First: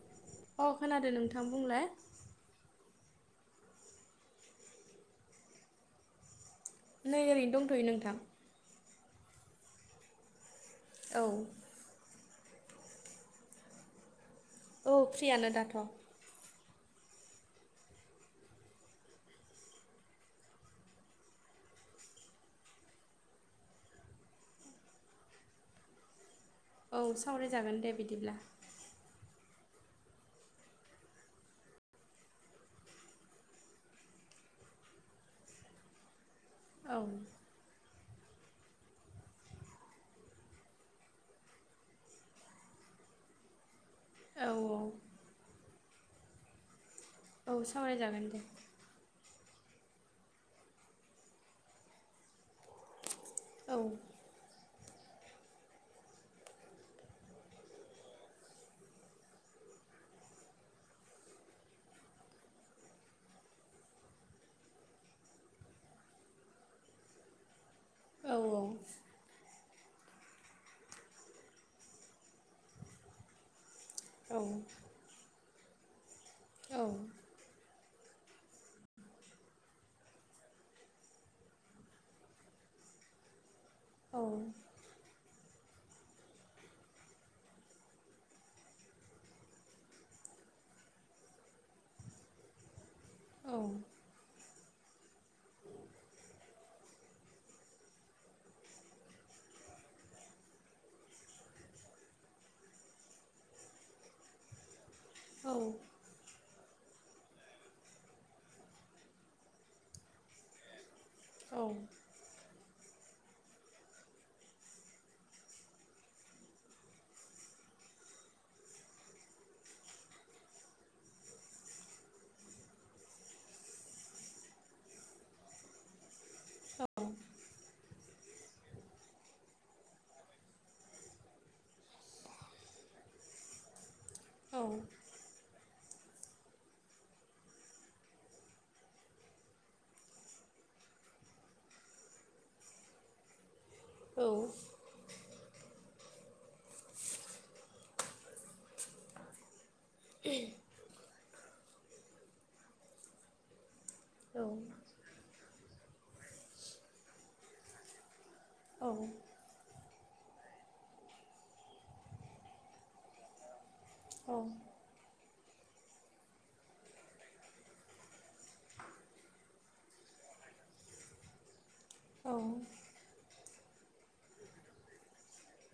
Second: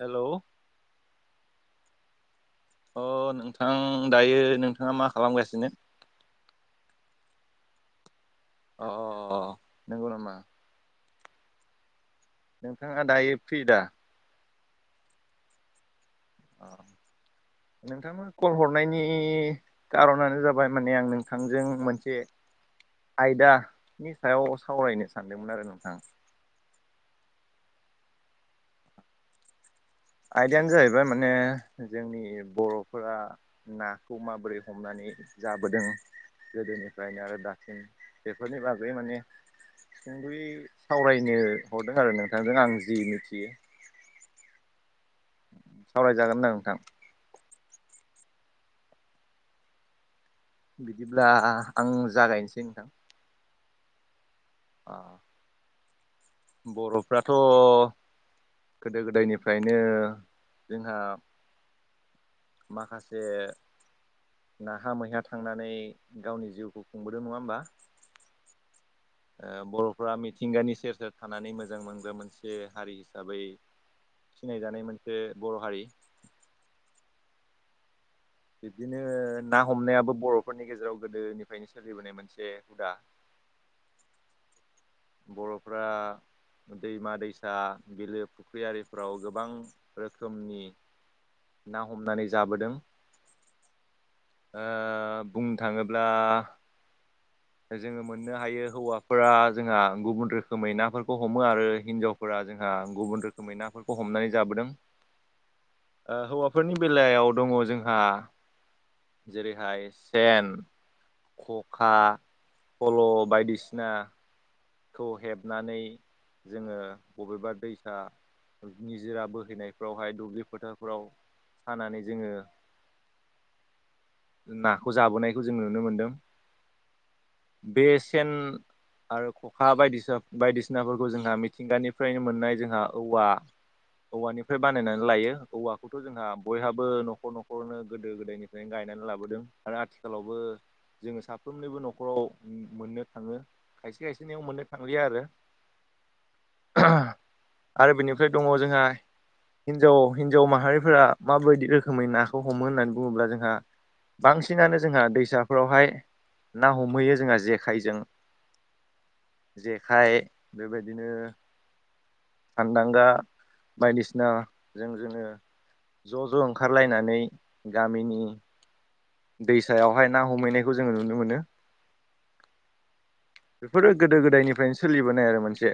Hello अ खोनादों नोंथां बुंलाय अ नोंथां दायो नोंथाङा मा खालामगासिनो नै ओरैनो दंथ'यो नोंथां अ अ नंगौ नोंथां औ। नोंथाङा दायो फ्रि दा औ फ्रियानो दाथ' औ नोंथां कल हरनायनि खार'नानो जाबाय माने आं नोंथांजों मोनसे आयदानि सायाव सावरायनो सानदोंमोन आरो नोंथां औ सावरायजागोन दे बिदिब्ला आयदायानो जाहैबाय माने जोंनि बर'फोरा नाखौ माबोरै हमनानै जाबोदों औ गोदोनिफ्रायनो आरो दासिम बेफोरनि बागै माने जोंबो सावरायनो हरदों आरो नोंथांजों आं जि मिथियो औ औ सावरायजागोनदां नोंथां। औ सावरायजागोन दे। बिदिब्ला आं जागायनोसै नोंथां। औ। अ बर'फ्राथ गोदो गोदायनिफ्रायनो जोंहा माखासे नाहा मैहा थांनानै गावनि जिउखौ खुंबोदों नङा होमबा। औ औ। बरफ्रा मिथिंगानि सेर सेर थानानै मोजां मोनग्रा मोनसे हारि हिसाबै। औ सिनायजानाय मोनसे बर' हारि औ बिदिनो ना हमनायाबो बरफोरनि गेजेराव गोदोनिफ्रायनो सोलिबोनाय मोनसे हुदा। [inaudible] [inaudible] ओ दैमा दैसा बिलो फुख्रिफ्राव गोबां रोखोमनि ना हमनानै जाबोदों। औ। बुंनो थाङोब्ला। जोङो मोननो हायो हौवाफोरा जोंहा गुबुन रोखोमै नाफोरखौ हमो आरो हिनजावफोरा जोंहा। गुबुन रोखोमै नाफोरखौ हमनानै जाबोदों। औ। बेफोरनि बेलायाव दङ जोंहा जेरैहाय सेन खखा फल' बायदिसिना। खौ हेबनानै जोङो बबेबा दैसा निजोरा बोहैनायफ्रावहाय दुब्लि फोथारफ्राव सानानै जोङो नाखौ जाबोनायखौ जों नुनो मोनदों। बे सेन आरो खखा बायदि बायदिसिनाफोरखौ जोंहा मिथिंगानिफ्रायनो मोननाय जोंहा औवा। [unintelligible] औवानिफ्राय बानायनानै लायो औवाखौथ' जोंहा बयहाबो न'खर न'खरनो गोदो गोदायनिफ्रायनो गाय नानै लाबोदों आरो आथिखालावबो जोङो साफ्रोमनिबो न'खराव मोननो थाङो। खायसे खायसेनियाव मोननो थांलिया आरो आरो बेनिफ्राय दङ जोंहा हिनजाव हिनजाव माहारिफोरा माबायदि रोखोमै नाखौ हमो होननानै बुङोब्ला जोंहा। बांसिनानो जोंहा दैसाफोरावहाय ना हमहैयो जोंहा जेखाइजों। औ। जेखाइ बेबायदिनो फान्दांगा बायदिसिना जों जोङो ज' ज' ओंखारलायनानै गामिनि दैसायावहाय ना हमहैनायखौ जोङो नुनो मोनो। औ। बेफोरो गोदो गोदायनिफ्रायनो सोलिबोनाय आरो मोनसे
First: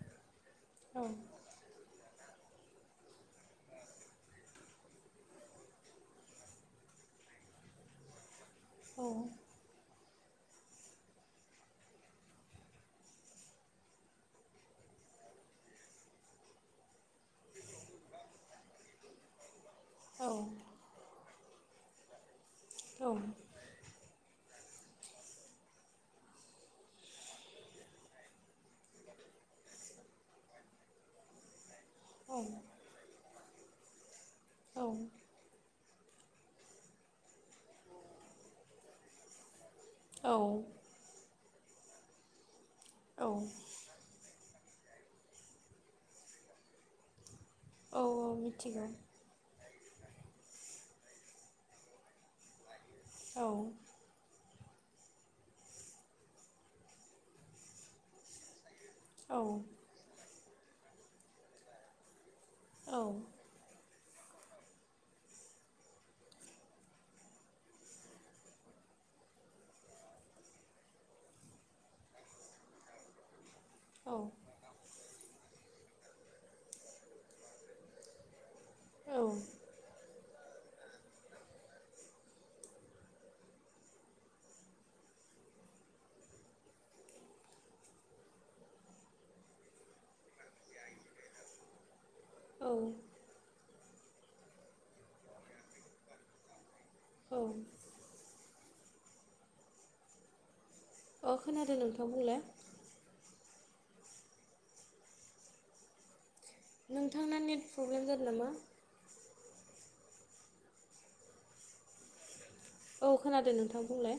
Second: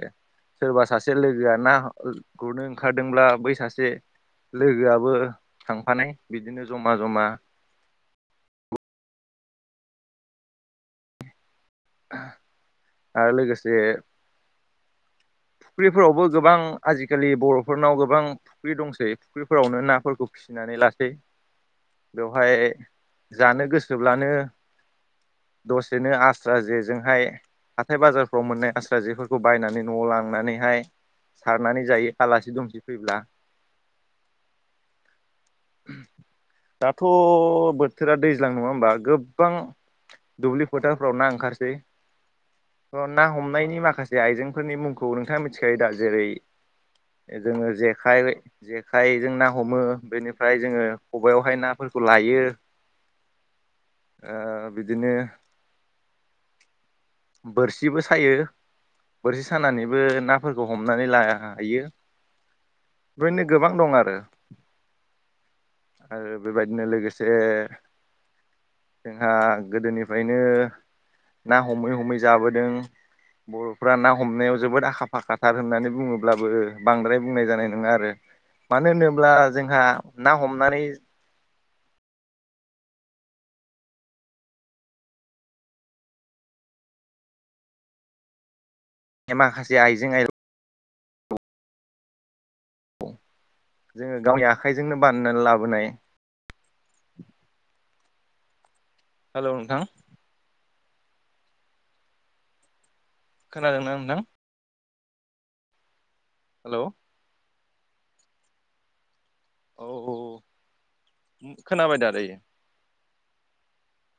सोरबा सासे लोगोआ ना गुरनो ओंखारदोंब्ला बै सासे लोगोआबो थांफानाय बिदिनो जमा जमा औ आरो लोगोसे फुख्रिफोरावबो गोबां आजिखालि बर'फोरनाव गोबां फुख्रि दंसै फुख्रि फोरावनो नाफोरखौ फिसिनानै लासै बेयाव हाय जानो गोसोब्लानो दसेनो आ स्रा जे जोंहाय हाथाय बाजारफ्राव मोननाय आस्रा जेफोरखौ बायनानै न'आव लांनानैहाय सारनानै जायो आलासि दुमसि फैब्ला औ दाथ' बोथोरा दैज्लां नङा होमबा गोबां दुब्लि फोथारफ्राव ना ओंखारसै औ ना औ हमनायनि माखासे आइजें फोरनि मुंखौ नोंथाङा मिथिखायो दा जेरै जोङो जेखाइ औ मिथिगौ जेखाइजों ना हमो बेनि फ्राय जोङो खबायावहाय नाफोरखौ लायो औ ओ बिदिनो बोरसिबो सायो औ बोरसि सानानैबो ना फोरखौ हमनानै लायो औ बेदिनो गोबां दं आरो आरो बेबायदिनो लोगोसे जोंहा गोदोनिफ्रायनो ना हमै ह मैं जाबोदों बर'फ्रा औ ना हमनायाव जोबोद आखा फाखाथार होननानै बुङोब्लाबो बांद्राय बुंनाय जानाय नङा आरो मानो औ होनोब्ला जोंहा ना हमनानै माखासे आइजें आय औ जोङो गावनि आखाइजोंनो बानायनानै लाबोनाय औ हेल' नोंथां अ खोनादों नोंथां बुंलाय। खोनादोंना नोंथां। हेलौ नोंथांना नेट प्रब्लेम जादों नामा। औ खोनाबाय दा दायो। औ खोनादों नोंथां बुंलाय।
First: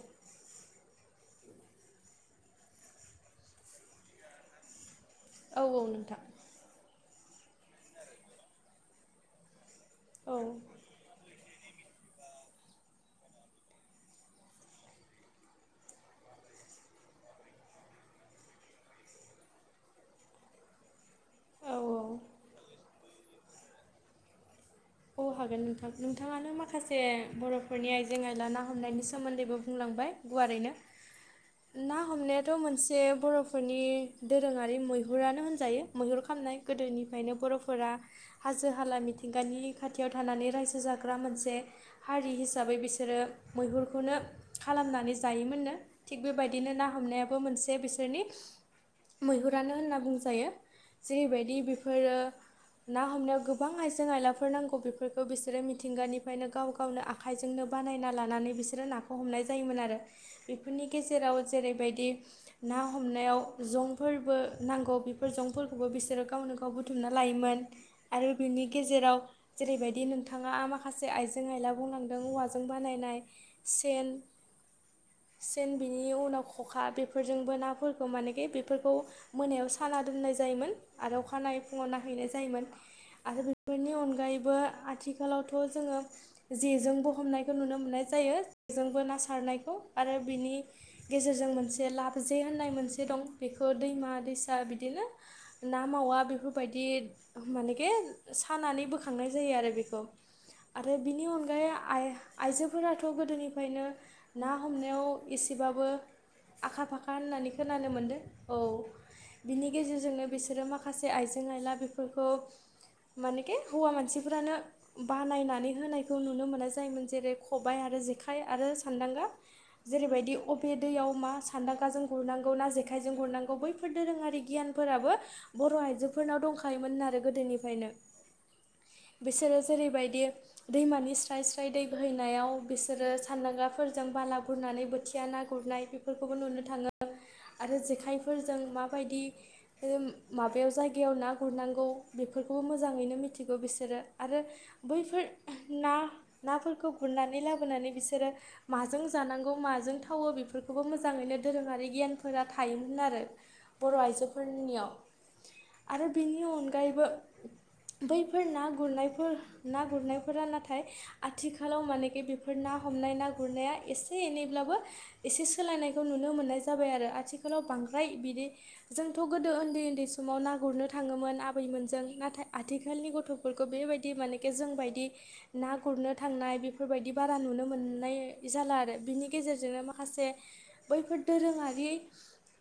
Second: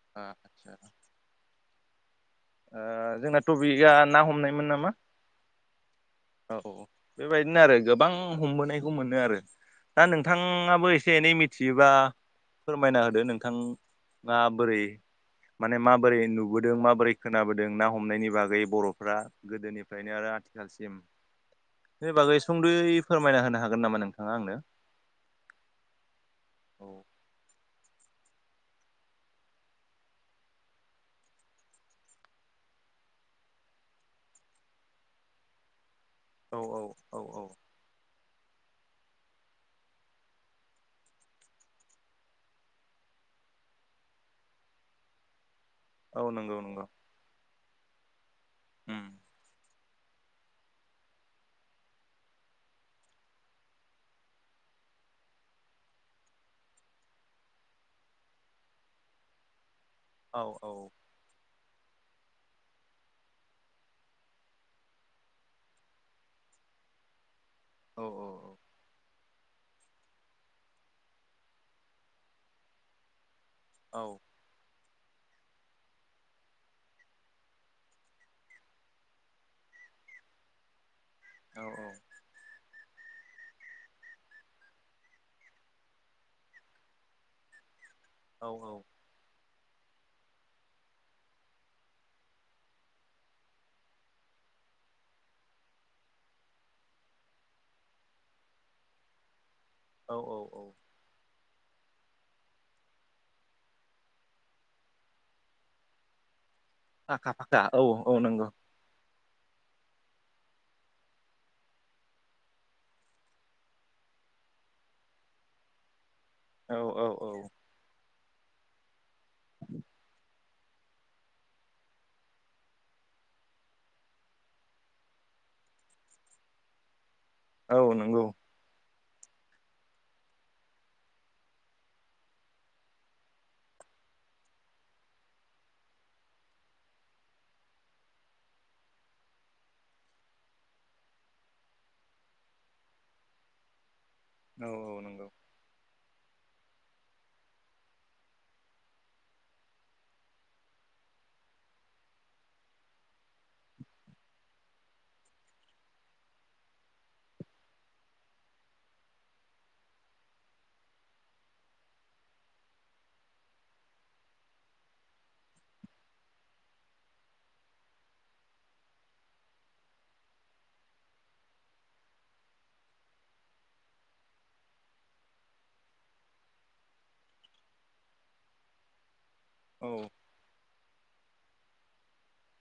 ओ जोंना टपिकआ ना हमनायमोन नामा। औ औ नोंथां। औ बेबायदिनो आरो गोबां हमबोनायखौ मोनो आरो। दा औ नोंथाङाबो एसे एनै मि थियोबा फोरमायना होदो नोंथां‌आ बोरै। माने माबोरै नुबोदों माबोरै खोनाबोदों ना हमनायनि बागै बर'फ्रा गोदोनिफ्रायनो आरो। आथिखालसिम औ सोर बागै सुंद'यै फोरमायना होनो हागोन नामा नोंथाङा आंनो। औ हागोन नोंथां नोंथाङानो औ माखासे बर'फोरनि आइ। जें आइला ना हमनायनि सोमोन्दैबो बुंलांबाय गुवारैनो। ना हमनायाथ' मोनसे बर'फोरनि दोरोङारि मैहुरानो होनजायो। मैहुर खालामनाय औ औ औ गोदोनिफ्रायनो औ बर'फोरा हाजो हाला मिथिंगानि। खाथियाव थानानै रायजो जाग्रा मोनसे हारि हिसाबै बिसोरो मैहुरखौनो खालाम खालामनानै जायोमोननो। थिग औ नंगौ बेबायदिनो नंगौ ना हमनायाबो मोनसे बिसोरनि उम मैहुरानो होनना। बुं जायो जेरैबायदि बेफोरो ना हमनायाव गोबां आइजें आइलाफोर नांगौ। बेफोरखौ बिसोरो मिथिंगानिफ्रायनो गाव गावनो आखाइजोंनो बानायना लानानै बिसोरो नाखौ हमनाय जायोमोन आरो। औ औ बेफोरनि गेजेराव। जेरैबायदि ना हमनायाव जंफोरबो नांगौ बेफोर जंफोरखौबो बिसोरो गाव। गावनो गाव बुथुमना लायोमोन औ आरो बिनि गेजेराव। जेरैबायदि नोंथाङा आ माखासे आइजें आइला बुंलांदों औवाजों बानायनाय। औ सेन। [inaudible] सेन बिनि उनाव खखा बेफोरजोंबो नाफोरखौ मानेखि बेफोरखौ मोनायाव साना दोननाय जायोमोन। आरो अखानायै औ फुङाव नायहैनाय जायोमोन आरो बेफोरनि अनगायैबो। बो आथिखालावथ' जोङो जेजों बो हमनायखौ नुनो मोननाय। जायो औ बेजोंबो ना सारनाय। खौ आरो बिनि गेजेरजों मोनसे लाब जे होननाय मोनसे दं बेखौ दैमा दैसा। बिदिनो ना मावा बेफोरबायदि मानेे सानानै बोखार थांनाय जायो आरो बेखौ औ औ औ आरो बिनि अनगायै। आइ आइजोफोराथ' गोदोनिफ्रायनो ना हमनायाव एसेबाबो। आखा फाखा होननानै खोनानो मोनदों औ। बिनि गेजेरजोंनो बिसोरो माखासे आइजें आइला बेफोरखौ मानेखि हौवा मानसिफ्रानो बानायनानै होनायखौ नुनो मोना औ जायोमोन औ औ जेरै खबाइ आरो जेखाय। आरो सानदांगा जेरैबायदि उप बे दैयाव मा सान्दाखाजों गुरनांगौ ना जेखायजों गुरनांगौ बैफोर दोरोङारि गियानफोराबो। बर' आइजोफोरनाव दंखायोमोन आरो गोदोनिफ्रायनो। औ नंगौ बिसोरो जेरैबायदि दैमानि स्राय स्राय दै बोहैनायाव बिसोरो सानदांगाफोर। फोरजों बाला गुरनानै बोथिया ना गुरनाय बेफोरखौबो नुनो थाङो। आरो जेखाइफोरजों माबायदि माबायाव जायगायाव ना गुरनांगौ बेफोर। बेफोरखौबो मोजाङैनो मिथिगौ बिसोरो आरो औ बैफोर नंगौ ना। नाफोरखौ गुरनानै लाबोनानै बिसोरो माजों जानांगौ माजों थावो बेफोरखौबो मोजां। थाङैनो धोरोमारि गियानफोरा थायोमोन आरो बर' आइजोफोरनियाव। आरो बेनि अनगायैबो। बैफोर ना गुरनायफोर ना गुरनायफोरा नाथाय आथिखालाव मानेखि बेफोर ना हम नाय ना गुरनाया एसे एनैब्लाबो एसे सोलायनायखौ नुनो मोननाय जाबाय आरो आथिखालाव बांद्राय बिदि जोंथ' गोदो उन्दै उन्दै समाव ना गुरनो थाङोमोन आबैमोनजों नाथाय आ आथिखालनि गथ'फोरखौ बेबायदि मानेके जोंबायदि ना गुरनो थांनाय बेफोरबायदि बारा नुनो मोननाय जाला आरो बिनि गेजेरजोंनो औ माखासे बैफोर दोरोङारि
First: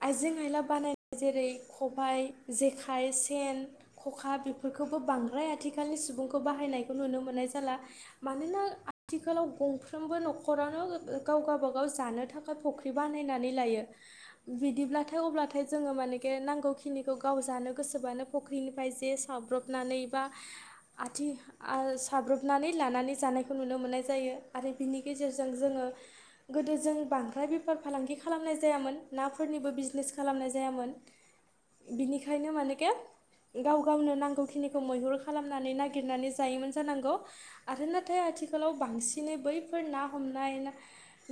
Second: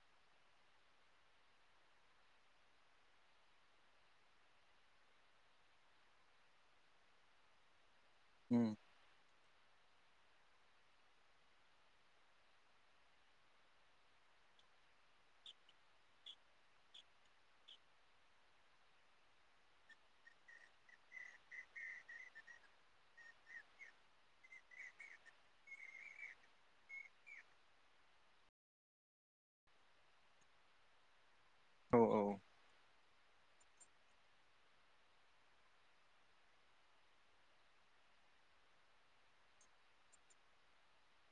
आइजें आइला बानायनाय जेरै खबाइ जेखाइ सेन खखा बे फोरखौबो बांद्राय आथिखालनि सुबुंखौ बाहायनायखौ नुनो मोननाय जाला। औ मानोना आथिखालाव गं फ्रोमबो न'खरावनो गाव गावाब गाव जानो थाखाय फुख्रि बानायनानै लायो बिदि अब्लाथाय जोङो मानेखे नांगौखिनिखौ गाव जानो गोसोबानो फख्रिनिफ्राय जे साब्रबनानै बा आथिं साब्रबनानै लानानै जानायखौ नुनो मोननाय जायो आरो बिनि गेजेरजों जोङो। गोदो जों बांद्राय बेफार फालांगि खालामनाय जायामोन नाफोरनिबो बिजनेस खालामनाय जायामोन। औ नंगौ बिनिखायनो मानेके गाव गावनो नांगौखिनिखौ मैहुर खालामनानै नागिरनानै जायोमोन जानांगौ आरो नाथाय आथिखालाव बांसिनै बैफोर ना हमनाय ना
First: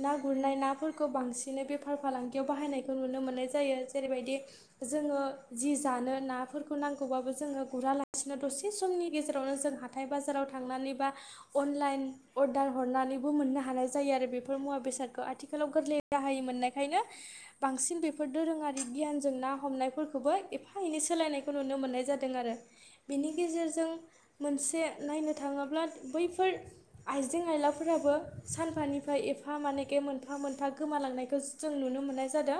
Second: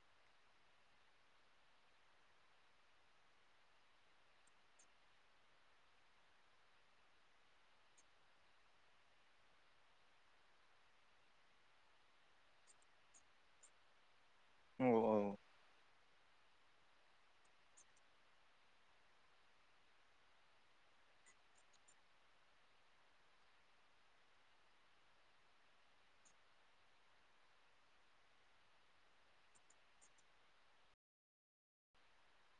ना गुरनाय नाफोरखौ बांसिनै बेफार फालांगियाव बाहायनायखौ नुनो मोननाय जायो जेरैबायदि। जोङो जि जानो नाफोरखौ नांगौबाबो जोङो गुरालासिनो दसे समनि गेजेरावनो जों हाथाय बाजाराव थांनानै बा अनलाइन अर्डार हरनानैबो मोननो हानाय जायो आरो बेफोर मुवा औ बेसादखौ आथिखालाव गोरलै राहाय मोननायखायनो बांसिन बेफोर दोरोङारि गियानजों ना हमनायफोरखौबो एफा एनै सोलायनायखौ नुनो मोननाय जादों आरो। बेनि गेजेरजों मोनसे नायनो थाङोब्ला बैफोर आइजें आइलाफोरा राबो सानफानिफ्राय एफा मानेखे मोनफा मोनफा गोमालांनायखौ जों नुनो मोन्नाय जादों।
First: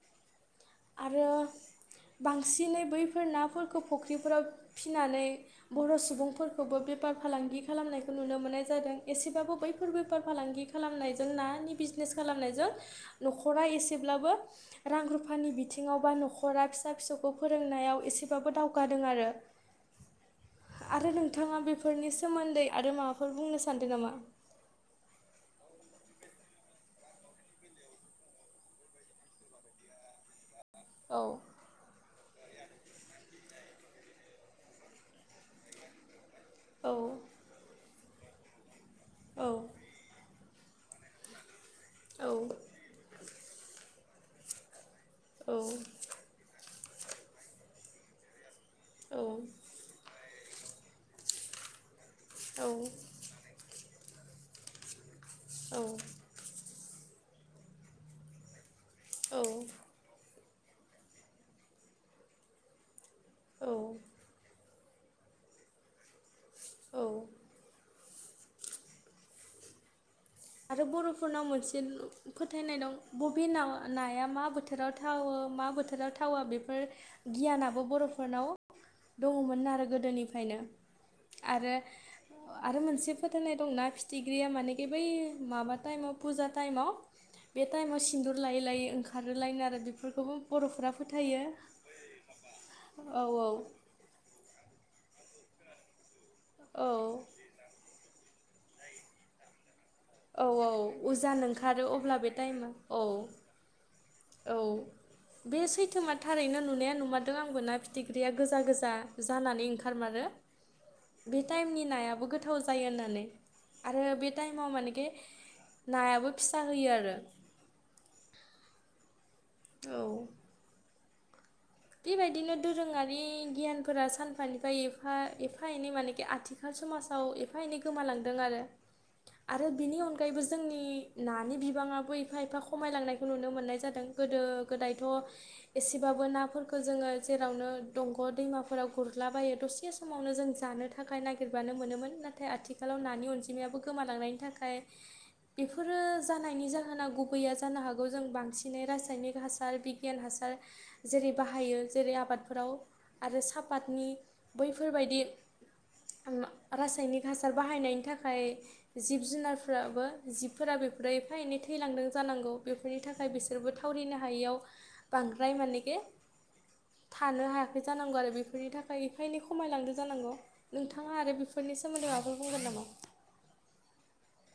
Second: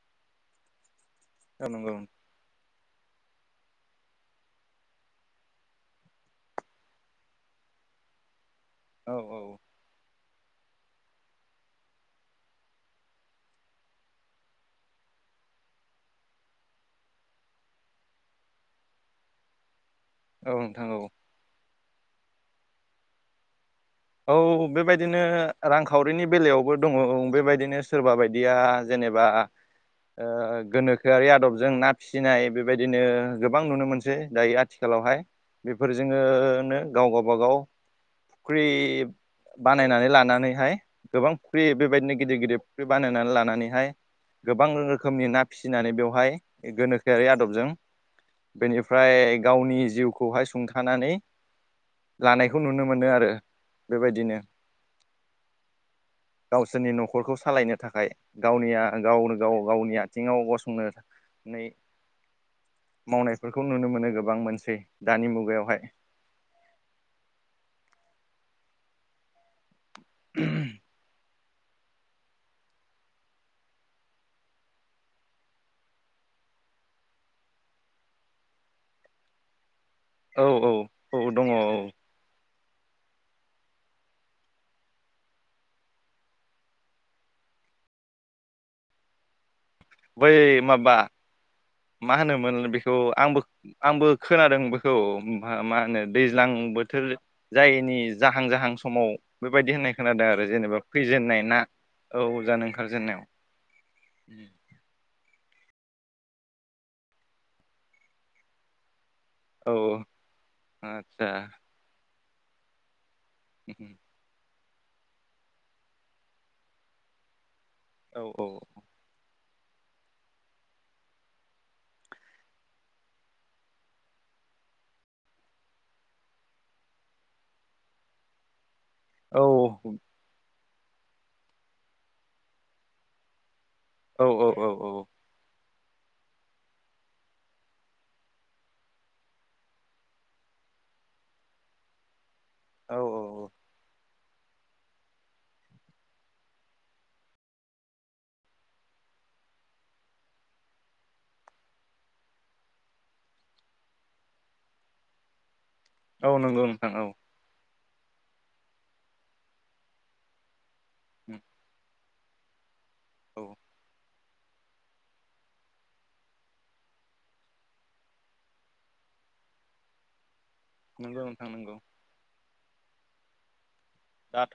[inaudible] आरो औ बांसिनै बैफोर नाफोर खौ फुख्रिफोराव फिसिनानै बर' सुबुंफोरखौबो बेफार फालांगि खालामनायखौ नुनो मोननाय जादों एसेबाबो बैफोरबो बेफार फालांगि खालामनायजों नानि बिजनेस खालामनायजों न'खरा एसेब्लाबो रां रुफानि बिथिङाव बा न'खरा फिसा फिसौखौ फोरोंनायाव एसे बाबो दावगादों औ नोंथां औ आरो नोंथाङा बेफोरनि सो मोन्दै आरो माबाफोर बुंनो सान औ बेबायदिनो रांखावरिनि बेलायाव दङ बेबायदिनो सोरबा बायदिया जेनेबा ओ औ गोनोखोआरि आदबजों ना फिसिनाय बेबायदिनो गोबां नुनो मोनसै दायो आथिखालावहाय बेफोरजों आङो औ गाव गावबा गाव फुख्रि औ बानायनानै लानानै हाय गोबां फुख्रि बेबायदिनो औ गिदिर गिदिर फुख्रि बानायनानै लानानैहाय गोबां रोखोमनि ना औ फिसिनानै बेवहाय गोनोखोआरि आदबजों बेनिफ्राय औ गावनि जिउखौहाय सुंथानानै लानायखौ औ नुनो मोनो आरो बेबायदिनो औ गावसोरनि न'खरखौ सालायनो थाखाय गावनिया गावनो औ गाव गावनि आथिङाव गसं नो नै मावनायफोरखौ औ नुनो मोनो गोबां मोनसे दानि मुगायावहाय। औ आरो बर'फोरनाव मोन से फोथायनाय दं बबे नाया मा बोथोराव थावो मा बोथोराव थावा बे फोर गियानाबो बर'फोरनाव दङमोन आरो। औ गोदोनिफ्रायनो औ औ दङ औ आरो आरो मोनसे फोथायनाय दंना फिथिग्रिया मानेखि बै माबा टाइमाव फुजा टाइमाव बे टाइमाव सिन्दुर लायै लायै ओंखारोलायनो आरो। बै बेफोरखौबो बर'फोरा माबा फोथायो। मा होनोमोन बेखौ औ आंबो औ आंबो खोनादों बेखौ मा होनो? दैज्लां औ बोथोर जायैनि जाहां जाहां समाव बेबायदि होननाय खोनादों औ आरो औ जेनेबा उजान फैजेननाय ना ओंखारो अब्ला औ बे जानो टाइमा औ ओंखारजेननायाव औ बे सैथो मा थारैनो नुनाया नुमारदों आंबो ना फिथिख्रिया गोजा गोजा जानानै औ ओंखारमारो आदसा बे टाइमनि नायाबो गोथाव जायो होननानै। आरो बे टाइमाव मानेखि नायाबो फिसा होयो आरो। औ औ औ बेबायदिनो दोरोङारि गियानफोरा सानफानिफ्राय एफा एफा एनै मानेखि आथिखाल समाजाव एफा एनै गोमालांदों आरो। औ आरो बिनि अनगायैबो जोंनि नानि बिबाङाबो एफा एफा खमायलांनायखौ नुनो मोननाय जायो। जादों औ गोदो औ गोदायथ' एसेबाबो नाफोरखौ खौ जोङो जेरावनो दंग' दैमाफोराव गुरलाबायो दसे समावनो जों जानो थाखाय नागिरबानो मोनोमोन नाथाय आथिखालाव औ नानि औ अनजिमायाबो गोमालांनायनि थाखाय बेफोरो जानायनि जाहोना गुबैया जानो हागौ जों बांसिनै रासायनिक हासार बिगियान हासार जेरै बाहायो जेरै आबादफोराव आरो सापातनि बैफोरबायदि औ नंगौ नोंथां औ रासायनिक हासार बाहायनायनि थाखाय जिब जुनारफ्राबो जिब फोरा बेफोरो एफा एनै थैलांदों जानांगौ बेफोरनि थाखाय औ बिसोरबो थावरिनो हा हायैयाव बांद्राय मानेखे थानो हायाखै जानांगौ आरो बेफोरनि थाखाय एफा एनै खमायलांदो जानांगौ। नोंथाङा नंगौ आरो नोंथां नंगौ बेफोरनि सोमोन्दै माबाफोर बुंगोन नामा? दाथ'